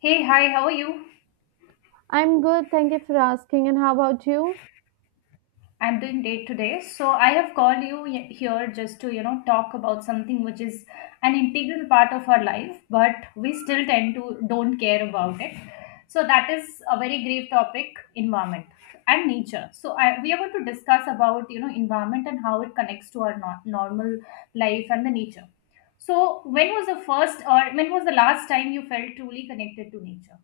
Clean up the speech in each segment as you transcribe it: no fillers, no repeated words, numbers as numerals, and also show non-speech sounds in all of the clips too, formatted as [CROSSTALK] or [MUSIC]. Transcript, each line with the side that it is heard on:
left: Hey, hi, how are you?
right: I'm good, thank you for asking. And how about you?
left: I'm doing great today. So I have called you here just to talk about something which is an integral part of our life, but we still tend to don't care about it. So that is a very grave topic, environment and nature. So we are going to discuss about environment and how it connects to our normal life and the nature. So when was the first or when was the last time you felt truly connected to nature?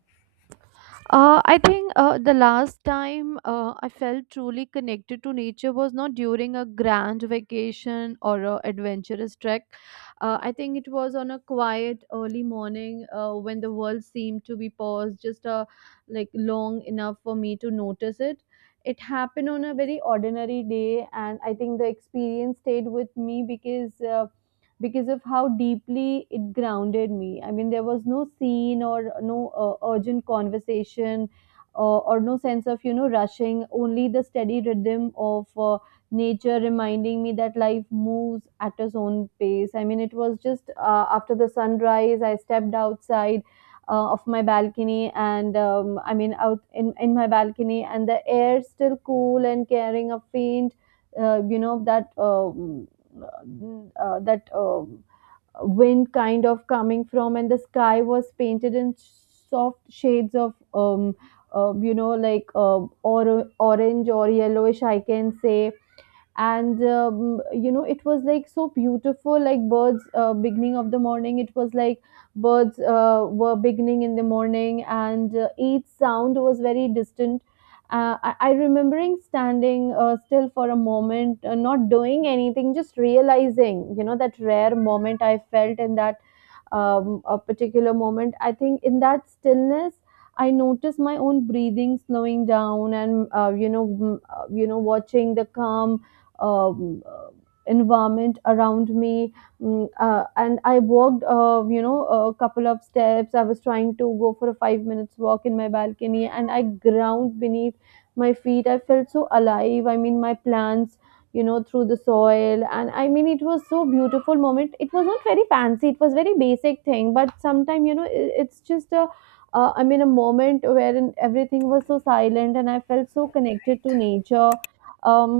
right: I think the last time I felt truly connected to nature was not during a grand vacation or a adventurous trek. I think it was on a quiet early morning when the world seemed to be paused just like long enough for me to notice it. It happened on a very ordinary day, and I think the experience stayed with me because of how deeply it grounded me. I mean, there was no scene or no urgent conversation or no sense of, rushing, only the steady rhythm of nature reminding me that life moves at its own pace. I mean, it was just after the sunrise, I stepped outside. Of my balcony and I mean out in my balcony, and the air still cool and carrying a faint you know that that wind kind of coming from. And the sky was painted in soft shades of orange or yellowish, I can say. And it was like so beautiful. Like, birds beginning of the morning. It was like birds were beginning in the morning, and each sound was very distant. I remembering standing still for a moment, not doing anything, just realizing, you know, that rare moment I felt in that a particular moment, I think, in that stillness. I noticed my own breathing slowing down, and watching the calm um, uh, environment around me. And I walked you know, a couple of steps. I was trying to go for a 5 minutes walk in my balcony, and I ground beneath my feet. I felt so alive. I mean, my plants, you know, through the soil. And I mean, it was so beautiful moment. It was not very fancy, it was very basic thing, but sometime, you know, it's just a, a moment wherein everything was so silent and I felt so connected to nature. um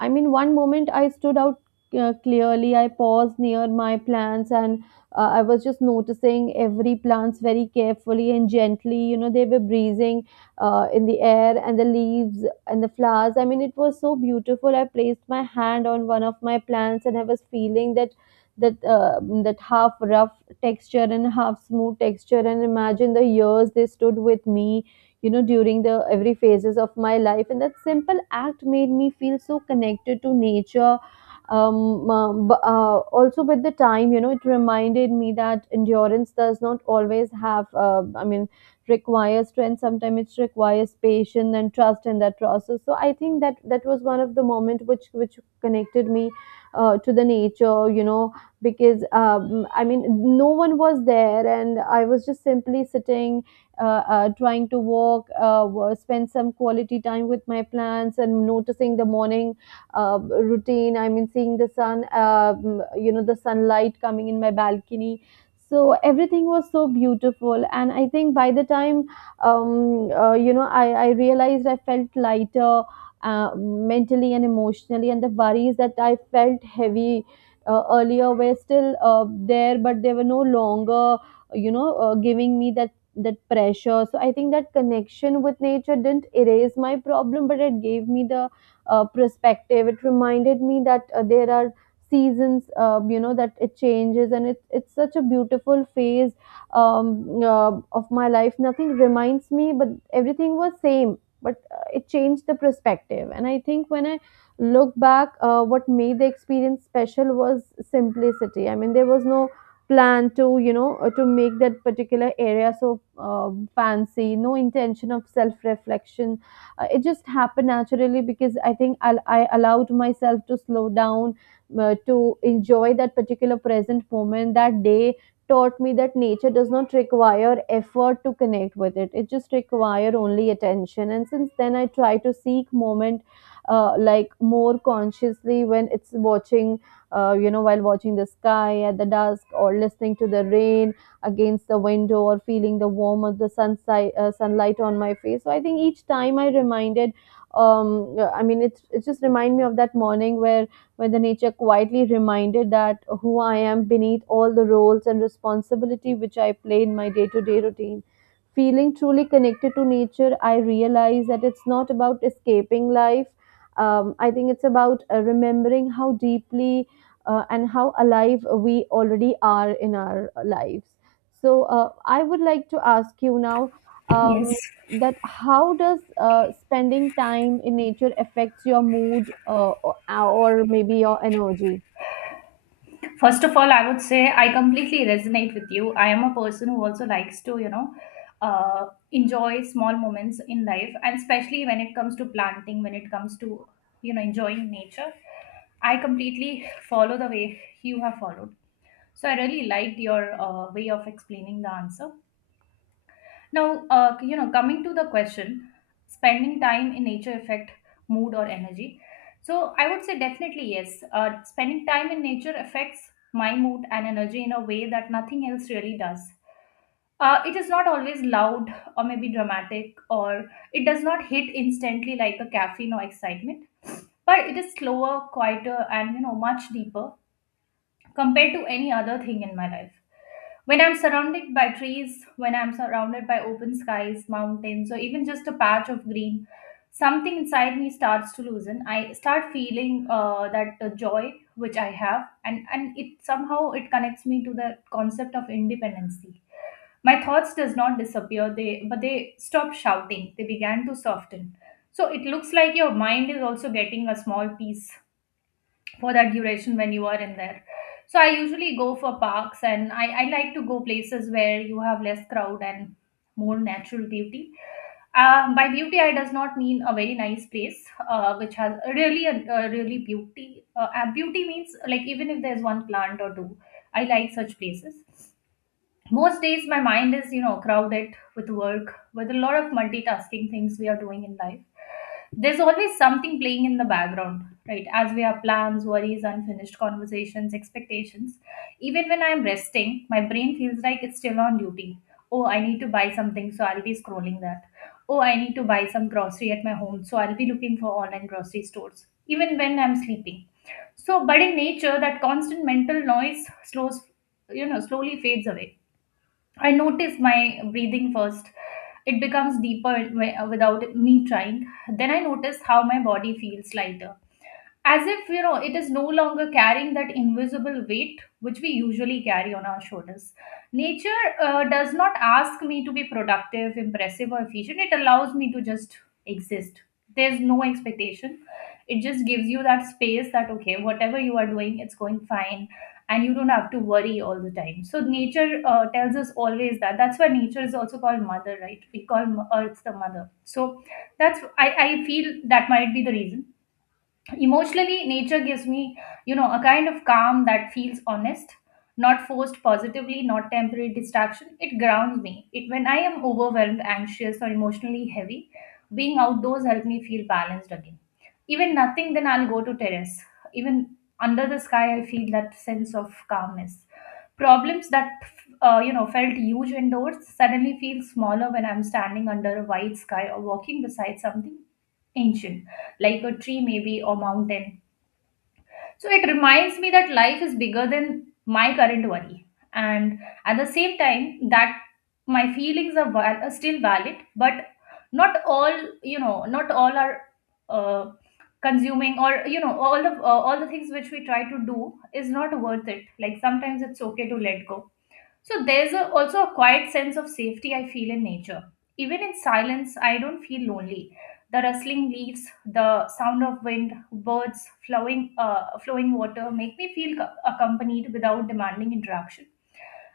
right: I mean, one moment I stood out clearly. I paused near my plants and I was just noticing every plants very carefully and gently. You know, they were breezing in the air, and the leaves and the flowers. I mean, it was so beautiful. I placed my hand on one of my plants, and I was feeling that half rough texture and half smooth texture, and imagine the years they stood with me, you know, during the every phases of my life. And that simple act made me feel so connected to nature. Also, with the time, you know, it reminded me that endurance does not always have I mean requires strength. Sometimes it requires patience and trust in that process. So I think that was one of the moment which connected me to the nature, you know, because no one was there, and I was just simply sitting, uh, trying to walk, spend some quality time with my plants, and noticing the morning routine. I mean, seeing the sun. The sunlight coming in my balcony. So everything was so beautiful, and I think, by the time, I realized I felt lighter mentally and emotionally, and the worries that I felt heavy earlier were still there, but they were no longer, giving me that pressure. So I think that connection with nature didn't erase my problem, but it gave me the perspective. It reminded me that there are seasons, that it changes, and it's such a beautiful phase of my life. Nothing reminds me, but everything was same. But it changed the perspective, and I think when I look back, what made the experience special was simplicity. I mean, there was no plan to, to make that particular area so fancy. No intention of self reflection. It just happened naturally because I think, I allowed myself to slow down, to enjoy that particular present moment. That day taught me that nature does not require effort to connect with it. It just require only attention. And since then, I try to seek moment like, more consciously, when it's watching, while watching the sky at the dusk, or listening to the rain against the window, or feeling the warmth of the sunlight, sunlight on my face. So I think, each time I reminded, I mean, it just remind me of that morning where the nature quietly reminded that who I am beneath all the roles and responsibility which I play in my day-to-day routine. Feeling truly connected to nature, I realize that it's not about escaping life. I think it's about remembering how deeply and how alive we already are in our lives. So I would like to ask you now, um,
left: Yes.
right: that how does spending time in nature affects your mood or maybe your energy?
left: First of all, I would say I completely resonate with you. I am a person who also likes to enjoy small moments in life, and especially when it comes to planting, when it comes to enjoying nature. I completely follow the way you have followed. So I really liked your way of explaining the answer. Now, coming to the question, spending time in nature affect mood or energy. So I would say definitely yes. Spending time in nature affects my mood and energy in a way that nothing else really does. It is not always loud or maybe dramatic, or it does not hit instantly like a caffeine or excitement, but it is slower, quieter, and much deeper compared to any other thing in my life. When I'm surrounded by trees, when I'm surrounded by open skies, mountains, or even just a patch of green, something inside me starts to loosen. I start feeling that joy which I have, and it somehow it connects me to the concept of independency. My thoughts does not disappear, they but they stop shouting. They began to soften. So it looks like your mind is also getting a small piece for that duration when you are in there. So I usually go for parks, and I like to go places where you have less crowd and more natural beauty. By beauty, I does not mean a very nice place, which has a really a really beauty. Beauty means like even if there's one plant or two, I like such places. Most days my mind is crowded with work, with a lot of multitasking things we are doing in life. There's always something playing in the background, right? As we have plans, worries, unfinished conversations, expectations. Even when I'm resting, my brain feels like it's still on duty. Oh, I need to buy something, so I'll be scrolling that. Oh, I need to buy some grocery at my home, so I'll be looking for online grocery stores even when I'm sleeping. So but in nature, that constant mental noise slows, slowly fades away. I notice my breathing first. It becomes deeper without me trying. Then I notice how my body feels lighter, as if it is no longer carrying that invisible weight which we usually carry on our shoulders. Nature does not ask me to be productive, impressive, or efficient. It allows me to just exist. There's no expectation. It just gives you that space, that okay, whatever you are doing, it's going fine and you don't have to worry all the time. So nature tells us always that that's why nature is also called mother, right? We call Earth the mother. So that's, I feel that might be the reason. Emotionally, nature gives me, you know, a kind of calm that feels honest, not forced positively, not temporary distraction. It grounds me. It when I am overwhelmed, anxious, or emotionally heavy, being outdoors helps me feel balanced again. Even nothing, then I'll go to terrace. Even under the sky, I feel that sense of calmness. Problems that felt huge indoors suddenly feel smaller when I'm standing under a wide sky or walking beside something ancient, like a tree maybe or mountain. So it reminds me that life is bigger than my current worry. And at the same time, that my feelings are still valid, but not all, not all are uh, consuming, or all the things which we try to do is not worth it. Like sometimes it's okay to let go. So there's also a quiet sense of safety I feel in nature. Even in silence, I don't feel lonely. The rustling leaves, the sound of wind, birds, flowing water make me feel accompanied without demanding interaction.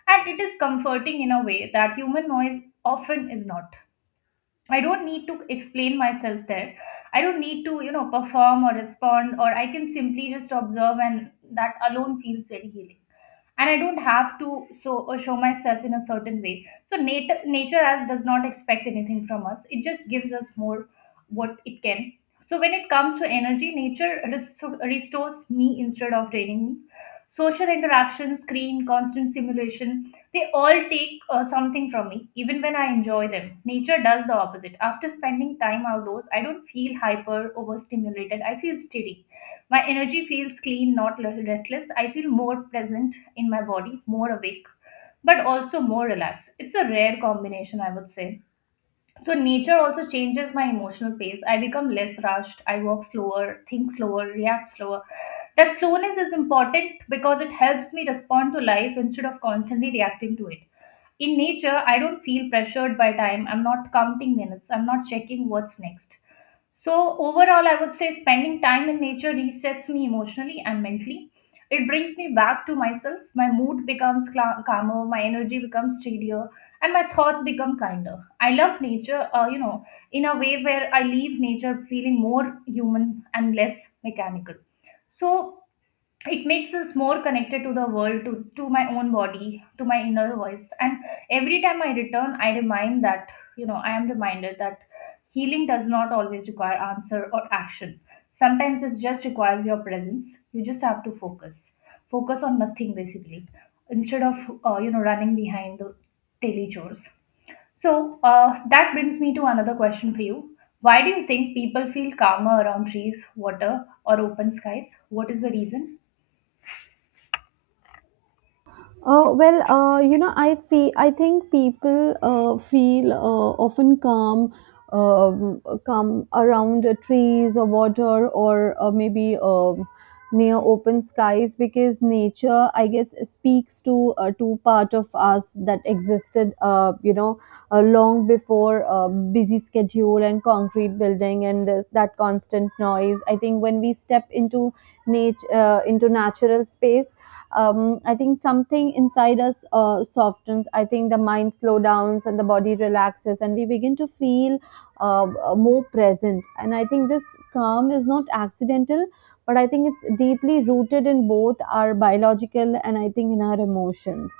left: And it is comforting in a way that human noise often is not. I don't need to explain myself there. I don't need to, you know, perform or respond, or I can simply just observe, and that alone feels very healing. And I don't have to, so show myself in a certain way. So nature as does not expect anything from us. It just gives us more what it can. So when it comes to energy, nature restores me instead of draining me. Social interaction, screen, constant simulation, they all take something from me even when I enjoy them. Nature does the opposite. After spending time outdoors, I don't feel hyper overstimulated, I feel steady. My energy feels clean, not l- restless. I feel more present in my body, more awake, but also more relaxed. It's a rare combination, I would say. So, nature also changes my emotional pace. I become less rushed. I walk slower, think slower, react slower. That slowness is important because it helps me respond to life instead of constantly reacting to it. In nature, I don't feel pressured by time. I'm not counting minutes. I'm not checking what's next. So, overall, I would say spending time in nature resets me emotionally and mentally. It brings me back to myself. My mood becomes cla calmer, my energy becomes steadier, and my thoughts become kinder. I love nature, in a way where I leave nature feeling more human and less mechanical. So, it makes us more connected to the world, to my own body, to my inner voice, and every time I return I remind that, I am reminded that healing does not always require answer or action. Sometimes it just requires your presence. You just have to focus, focus on nothing basically, instead of, running behind the daily chores. So, that brings me to another question for you. Why do you think people feel calmer around trees, water, or open skies? What is the reason?
right: Well, I feel, I think people feel often calm, um, calm around trees or water or maybe near open skies, because nature, I guess, speaks to part of us that existed, long before busy schedule and concrete building and that constant noise. I think when we step into nature, into natural space, I think something inside us softens. I think the mind slow downs and the body relaxes, and we begin to feel more present. And I think this calm is not accidental, but I think it's deeply rooted in both our biological, and I think, in our emotions.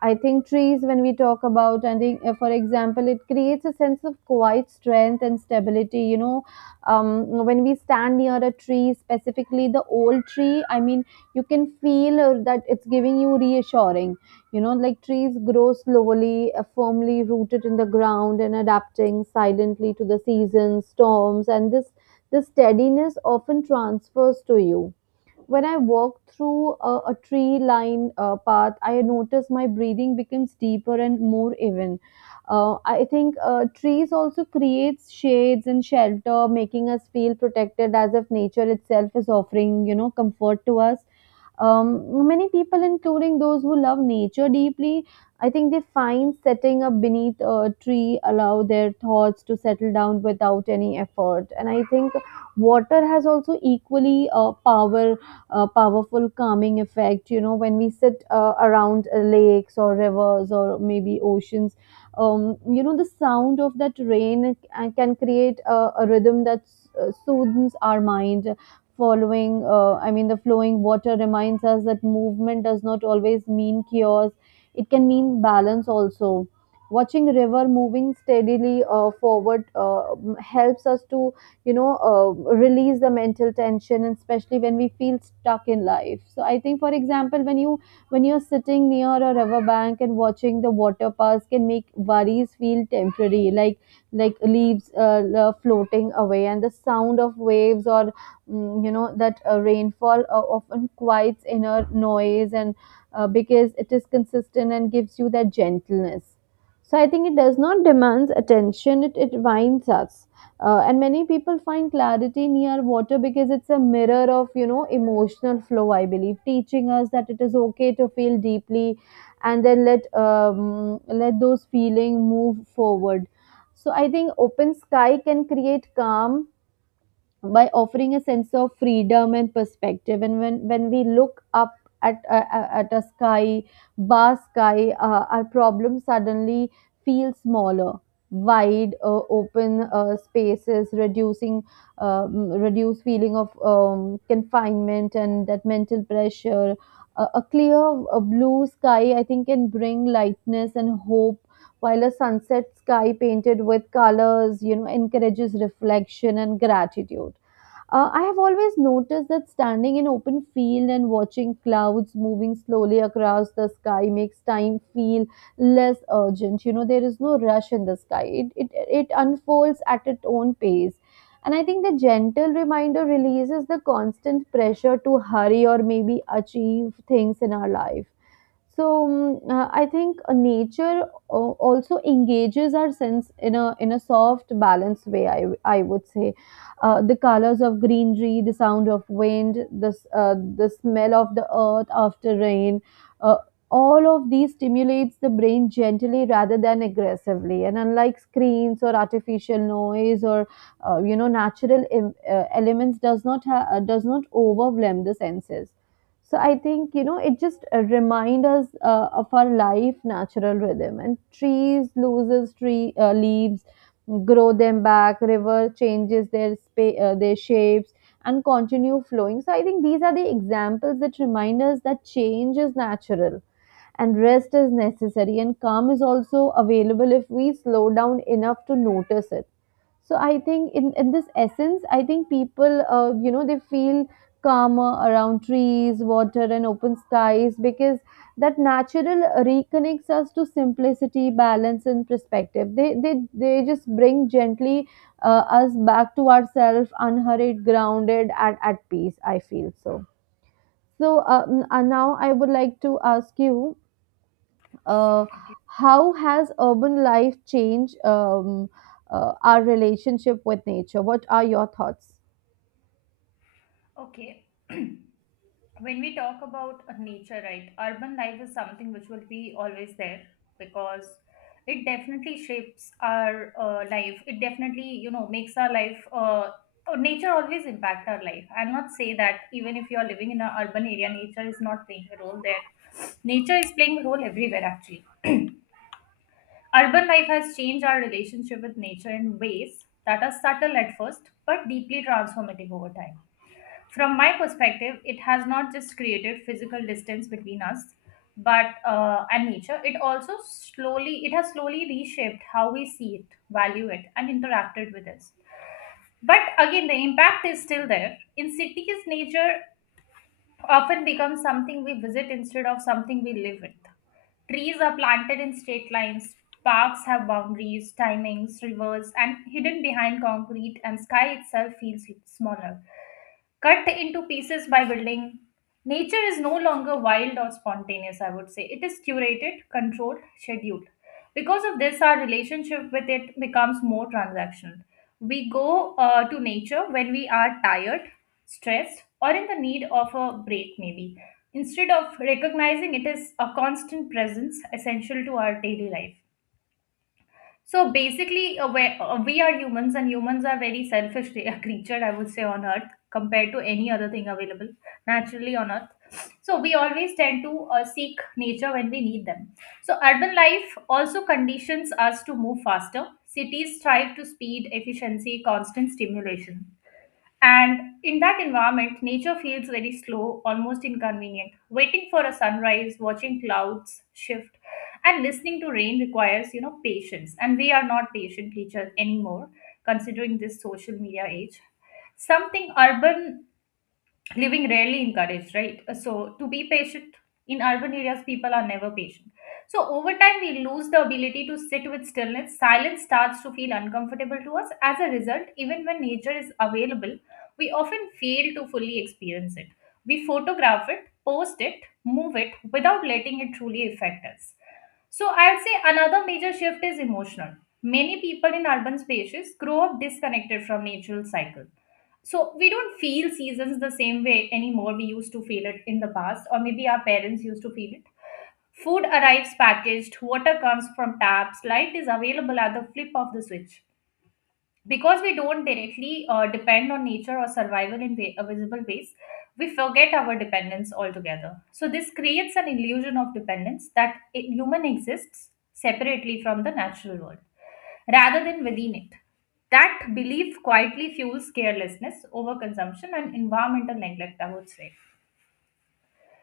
right: I think trees, when we talk about, and think, for example, it creates a sense of quiet strength and stability. You know, when we stand near a tree, specifically the old tree, I mean, you can feel that it's giving you reassuring. You know, like, trees grow slowly, firmly rooted in the ground and adapting silently to the seasons storms. And this steadiness often transfers to you. When I walk through a tree lined path, I notice my breathing becomes deeper and more even. I think trees also creates shades and shelter, making us feel protected, as if nature itself is offering, you know, comfort to us. Many people, including those who love nature deeply, I think they find setting up beneath a tree allow their thoughts to settle down without any effort. And I think water has also equally a powerful calming effect. You know, when we sit around lakes or rivers or maybe oceans, the sound of that rain can create a rhythm that soothes our mind. Following I mean The flowing water reminds us that movement does not always mean chaos. It can mean balance also. Watching river moving steadily forward helps us to, release the mental tension, and especially when we feel stuck in life. So I think, for example, when you're sitting near a river bank and watching the water pass can make worries feel temporary, like leaves floating away. And the sound of waves or that rainfall often quiets inner noise, and because it is consistent and gives you that gentleness. So I think it does not demands attention. It winds us, and many people find clarity near water because it's a mirror of, you know, emotional flow, I believe, teaching us that it is okay to feel deeply. And then let those feeling move forward. So I think open sky can create calm by offering a sense of freedom and perspective. And when we look up at a sky vast sky, our problems suddenly feel smaller. Wide open spaces, reducing reduced feeling of confinement and that mental pressure. A clear blue sky, I think, can bring lightness and hope. While a sunset sky painted with colors, you know, encourages reflection and gratitude. I have always noticed that standing in open field and watching clouds moving slowly across the sky makes time feel less urgent. You know, there is no rush in the sky. It unfolds at its own pace. And I think the gentle reminder releases the constant pressure to hurry or maybe achieve things in our life. So I think nature also engages our sense in a soft, balanced way. I would say, the colors of greenery, the sound of wind, the smell of the earth after rain, uh, all of these stimulates the brain gently rather than aggressively. And unlike screens or artificial noise or elements, does not overwhelm the senses. So I think it just remind us of our life natural rhythm. And trees loses tree leaves, grow them back. River changes their shapes and continue flowing. So I think these are the examples that remind us that change is natural and rest is necessary and calm is also available if we slow down enough to notice it. So I think in this essence, I think people they feel calmer around trees, water and open skies because that natural reconnects us to simplicity, balance and perspective. They just bring gently us back to ourselves, unhurried, grounded and at peace, I feel. So now I would like to ask you, uh, how has urban life changed our relationship with nature? What are your thoughts?
left: Okay. [CLEARS THROAT] When we talk about nature, right, urban life is something which will be always there because it definitely shapes our life. It definitely, you know, makes our life. Oh, nature always impact our life. I'll not say that even if you are living in an urban area, nature is not playing a role there. Nature is playing a role everywhere actually. Urban life has changed our relationship with nature in ways that are subtle at first but deeply transformative over time. From my perspective, it has not just created physical distance between us, but and nature. It also slowly, it has slowly reshaped how we see it, value it, and interacted with it. But again, the impact is still there. In cities, nature often becomes something we visit instead of something we live with. Trees are planted in straight lines, parks have boundaries, timings, rivers, and hidden behind concrete, and sky itself feels smaller. Cut into pieces by building, nature is no longer wild or spontaneous, I would say. It is curated, controlled, scheduled. Because of this, our relationship with it becomes more transactional. We go to nature when we are tired, stressed, or in the need of a break, maybe. Instead of recognizing it is a constant presence essential to our daily life. So basically, we are humans, and humans are very selfish [LAUGHS] creature, I would say, on Earth compared to any other thing available naturally on Earth. So we always tend to seek nature when we need them. So urban life also conditions us to move faster. Cities strive to speed, efficiency, constant stimulation. And in that environment, nature feels very slow, almost inconvenient. Waiting for a sunrise, watching clouds shift, and listening to rain requires patience. And we are not patient creatures anymore, considering this social media age. Something urban living rarely encouraged, right? So to be patient in urban areas, people are never patient. So over time we lose the ability to sit with stillness. Silence starts to feel uncomfortable to us. As a result, even when nature is available, we often fail to fully experience it. We photograph it, post it, move it without letting it truly affect us. So I'd say another major shift is emotional. Many people in urban spaces grow up disconnected from natural cycle. So we don't feel seasons the same way anymore we used to feel it in the past, or maybe our parents used to feel it. Food arrives packaged, water comes from taps, light is available at the flip of the switch. Because we don't directly depend on nature or survival in visible ways, we forget our dependence altogether. So this creates an illusion of dependence that human exists separately from the natural world rather than within it. That belief quietly fuels carelessness, overconsumption, and environmental neglect, I would say.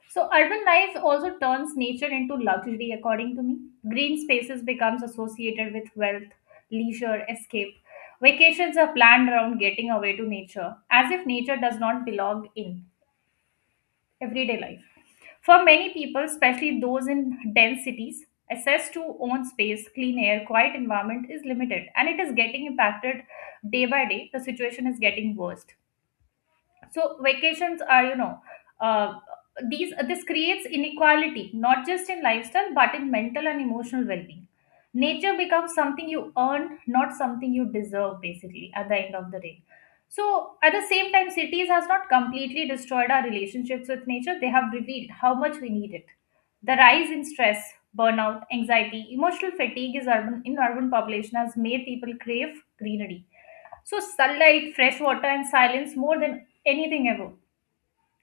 left: So urban life also turns nature into luxury, according to me. Green spaces becomes associated with wealth, leisure, escape. Vacations are planned around getting away to nature, as if nature does not belong in everyday life. For many people, especially those in dense cities, access to own space, clean air, quiet environment is limited, and it is getting impacted day by day. The situation is getting worse. So vacations are uh, these this creates inequality not just in lifestyle but in mental and emotional well-being. Nature becomes something you earn, not something you deserve, basically, at the end of the day. So at the same time, cities has not completely destroyed our relationships with nature. They have revealed how much we need it. The rise in stress, burnout, anxiety, emotional fatigue is urban in urban population has made people crave greenery, so sunlight, fresh water, and silence more than anything ever.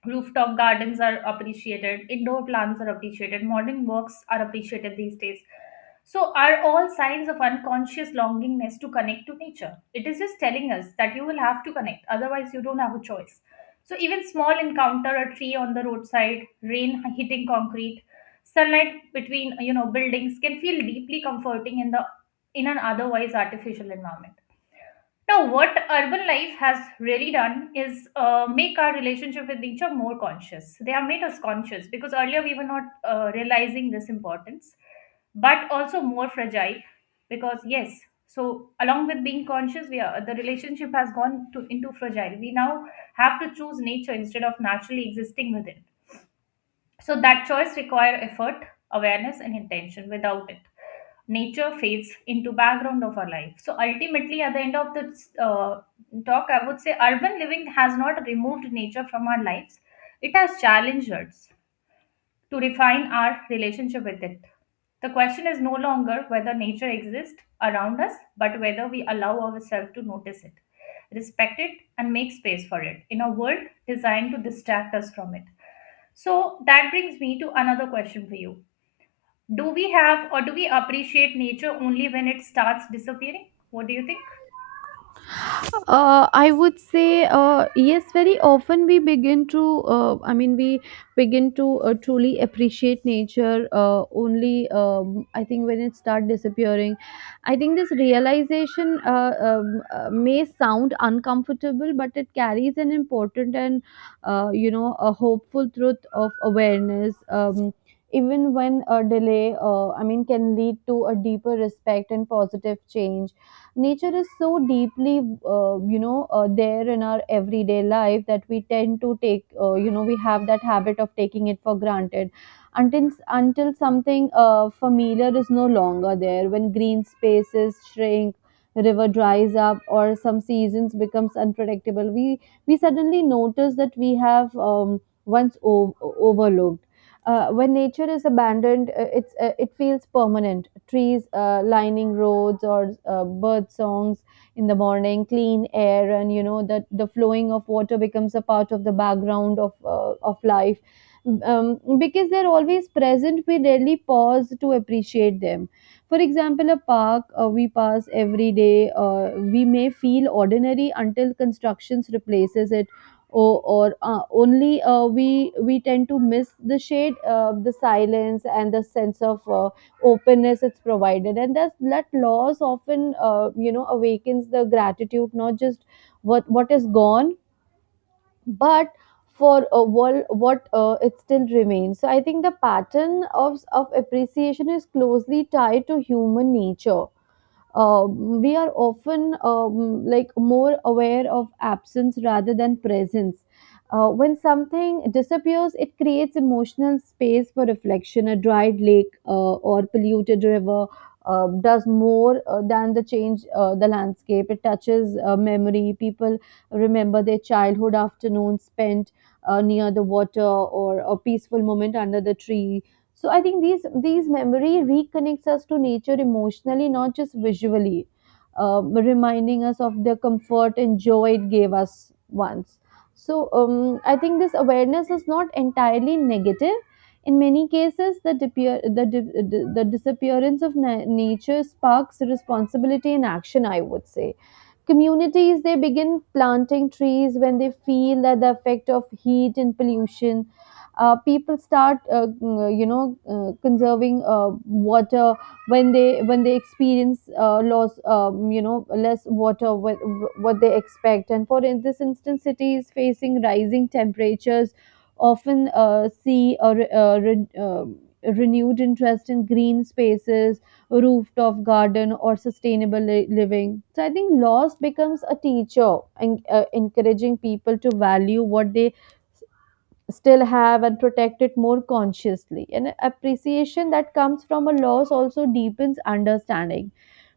left: Rooftop gardens are appreciated, indoor plants are appreciated, modern works are appreciated these days. So, are all signs of unconscious longingness to connect to nature? It is just telling us that you will have to connect, otherwise, you don't have a choice. So even small encounter, a tree on the roadside, rain hitting concrete, sunlight between buildings can feel deeply comforting in the in an otherwise artificial environment. Now, what urban life has really done is make our relationship with nature more conscious. They have made us conscious because earlier we were not realizing this importance, but also more fragile, because, yes, so along with being conscious, we are, the relationship has gone to, into fragile. We now have to choose nature instead of naturally existing within. So that choice require effort, awareness, and intention. Without it, nature fades into background of our life. So ultimately, at the end of this talk, I would say urban living has not removed nature from our lives; it has challenged us to refine our relationship with it. The question is no longer whether nature exists around us, but whether we allow ourselves to notice it, respect it, and make space for it in a world designed to distract us from it. So that brings me to another question for you. Do we have, or do we appreciate nature only when it starts disappearing? What do you think?
right: I would say yes. Very often we begin to, we begin to truly appreciate nature only. I think when it start disappearing, I think this realization may sound uncomfortable, but it carries an important and a hopeful truth of awareness. Even when a delay, can lead to a deeper respect and positive change. Nature is so deeply there in our everyday life that we tend to take, we have that habit of taking it for granted until something familiar is no longer there. When green spaces shrink, river dries up or some seasons becomes unpredictable, we suddenly notice that we have once overlooked. When nature is abandoned, it feels permanent. Trees lining roads, or bird songs in the morning, clean air, and you know that the flowing of water becomes a part of the background of life. Because they're always present, we rarely pause to appreciate them. For example, a park we pass every day, we may feel ordinary until constructions replaces it. Or Only we tend to miss the shade, the silence and the sense of openness it's provided. And that loss often awakens the gratitude, not just what is gone, but for what it still remains. So I think the pattern of appreciation is closely tied to human nature. We are often like more aware of absence rather than presence. When something disappears, it creates emotional space for reflection. A dried lake or polluted river does more than the change the landscape. It touches memory. People remember their childhood afternoons spent near the water or a peaceful moment under the trees. So I think these memory reconnects us to nature emotionally, not just visually, reminding us of the comfort and joy it gave us once. So I think this awareness is not entirely negative. In many cases, the, depear- the, di- the disappearance of nature sparks responsibility in action, I would say. Communities, they begin planting trees when they feel that the effect of heat and pollution. People start conserving water when they experience loss, less water what they expect. And for in this instance, cities facing rising temperatures often see a, renewed interest in green spaces, rooftop garden or sustainable living. So I think loss becomes a teacher and encouraging people to value what they s- still have and protect it more consciously. And appreciation that comes from a loss also deepens understanding.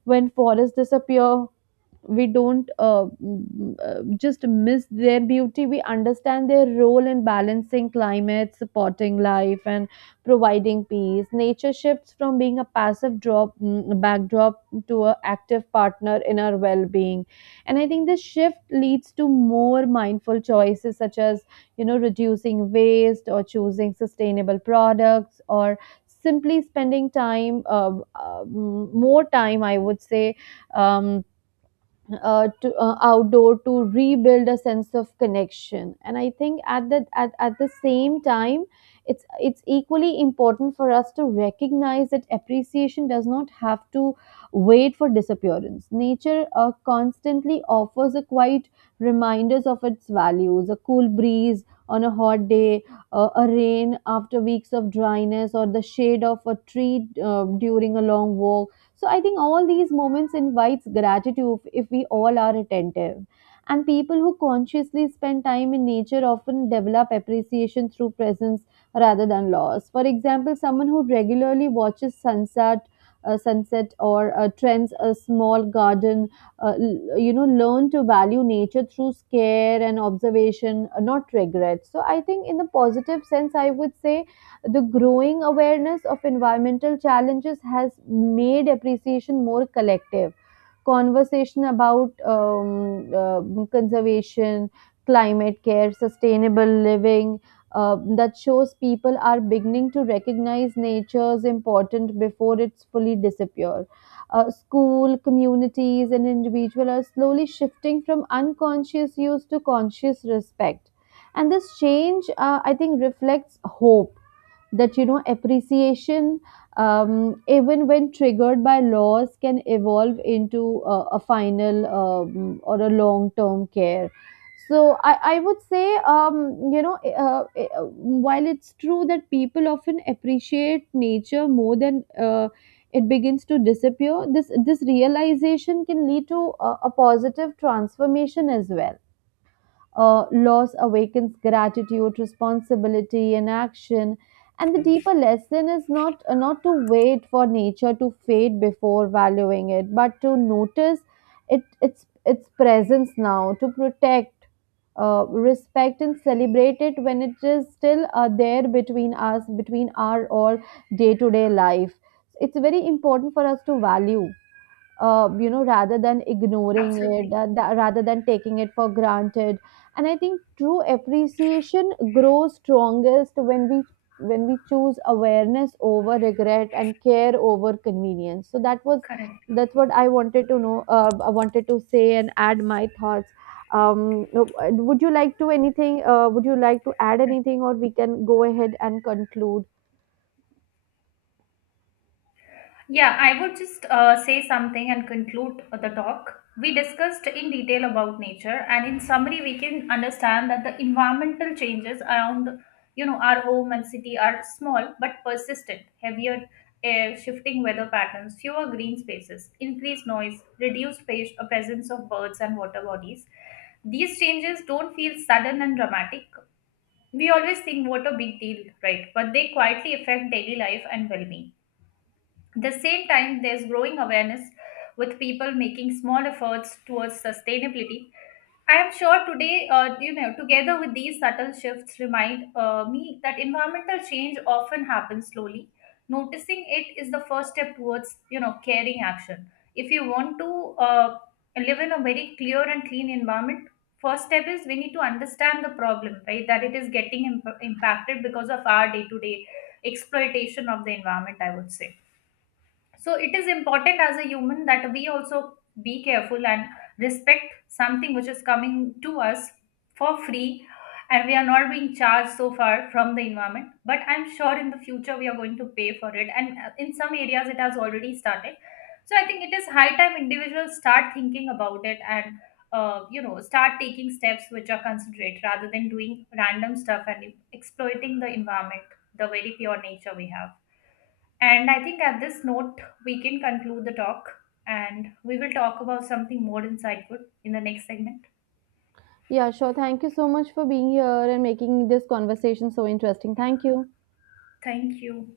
right: When forests disappear, we don't just miss their beauty, we understand their role in balancing climate, supporting life and providing peace. Nature shifts from being a passive backdrop to an active partner in our well-being. And I think this shift leads to more mindful choices, such as reducing waste or choosing sustainable products or simply spending time more time, I would say, um, to outdoor, to rebuild a sense of connection. And I think at the same time, it's equally important for us to recognize that appreciation does not have to wait for disappearance. Nature constantly offers a quite reminders of its values: a cool breeze on a hot day, a rain after weeks of dryness, or the shade of a tree during a long walk. So I think all these moments invites gratitude if we all are attentive. And people who consciously spend time in nature often develop appreciation through presence rather than loss. For example, someone who regularly watches sunset or trends a small garden learn to value nature through care and observation, not regret. So I think, in the positive sense, I would say the growing awareness of environmental challenges has made appreciation more collective. Conversation about conservation, climate care, sustainable living, that shows people are beginning to recognize nature's importance before it's fully disappear. School, communities, and individuals are slowly shifting from unconscious use to conscious respect. And this change, I think, reflects hope that appreciation, even when triggered by loss, can evolve into a final or a long term care. So I would say, while it's true that people often appreciate nature more than it begins to disappear, this realization can lead to a positive transformation as well. Loss awakens gratitude, responsibility, and action. And the deeper lesson is not to wait for nature to fade before valuing it, but to notice it its presence now, to protect, respect, and celebrate it when it is still there between us, between our all day to day life. It's very important for us to value, rather than ignoring it,
left: Absolutely.
right: rather than taking it for granted. And I think true appreciation grows strongest when we choose awareness over regret and care over convenience. So that was
left: Correct.
right: that's what I wanted to know. I wanted to say and add my thoughts. No, would you like to anything? Would you like to add anything, or we can go ahead and conclude?
left: Yeah, I would just say something and conclude the talk. We discussed in detail about nature, and in summary, we can understand that the environmental changes around, you know, our home and city are small but persistent. Heavier air, shifting weather patterns, fewer green spaces, increased noise, reduced presence of birds and water bodies. These changes don't feel sudden and dramatic. We always think what a big deal, right? But they quietly affect daily life and well-being. At the same time, there's growing awareness with people making small efforts towards sustainability. I am sure today, you know, together with these subtle shifts, remind me that environmental change often happens slowly. Noticing it is the first step towards, you know, caring action. If you want to uh, live in a very clear and clean environment, first step is we need to understand the problem, right? That it is getting impacted because of our day-to-day exploitation of the environment, I would say. So it is important as a human that we also be careful and respect something which is coming to us for free, and we are not being charged so far from the environment. But I'm sure in the future we are going to pay for it, and in some areas it has already started. So I think it is high time individuals start thinking about it and you know, start taking steps which are considerate rather than doing random stuff and exploiting the environment, the very pure nature we have. And I think at this note, we can conclude the talk, and we will talk about something more insightful in the next segment.
right: Yeah, sure. Thank you so much for being here and making this conversation so interesting. Thank you.
left: Thank you.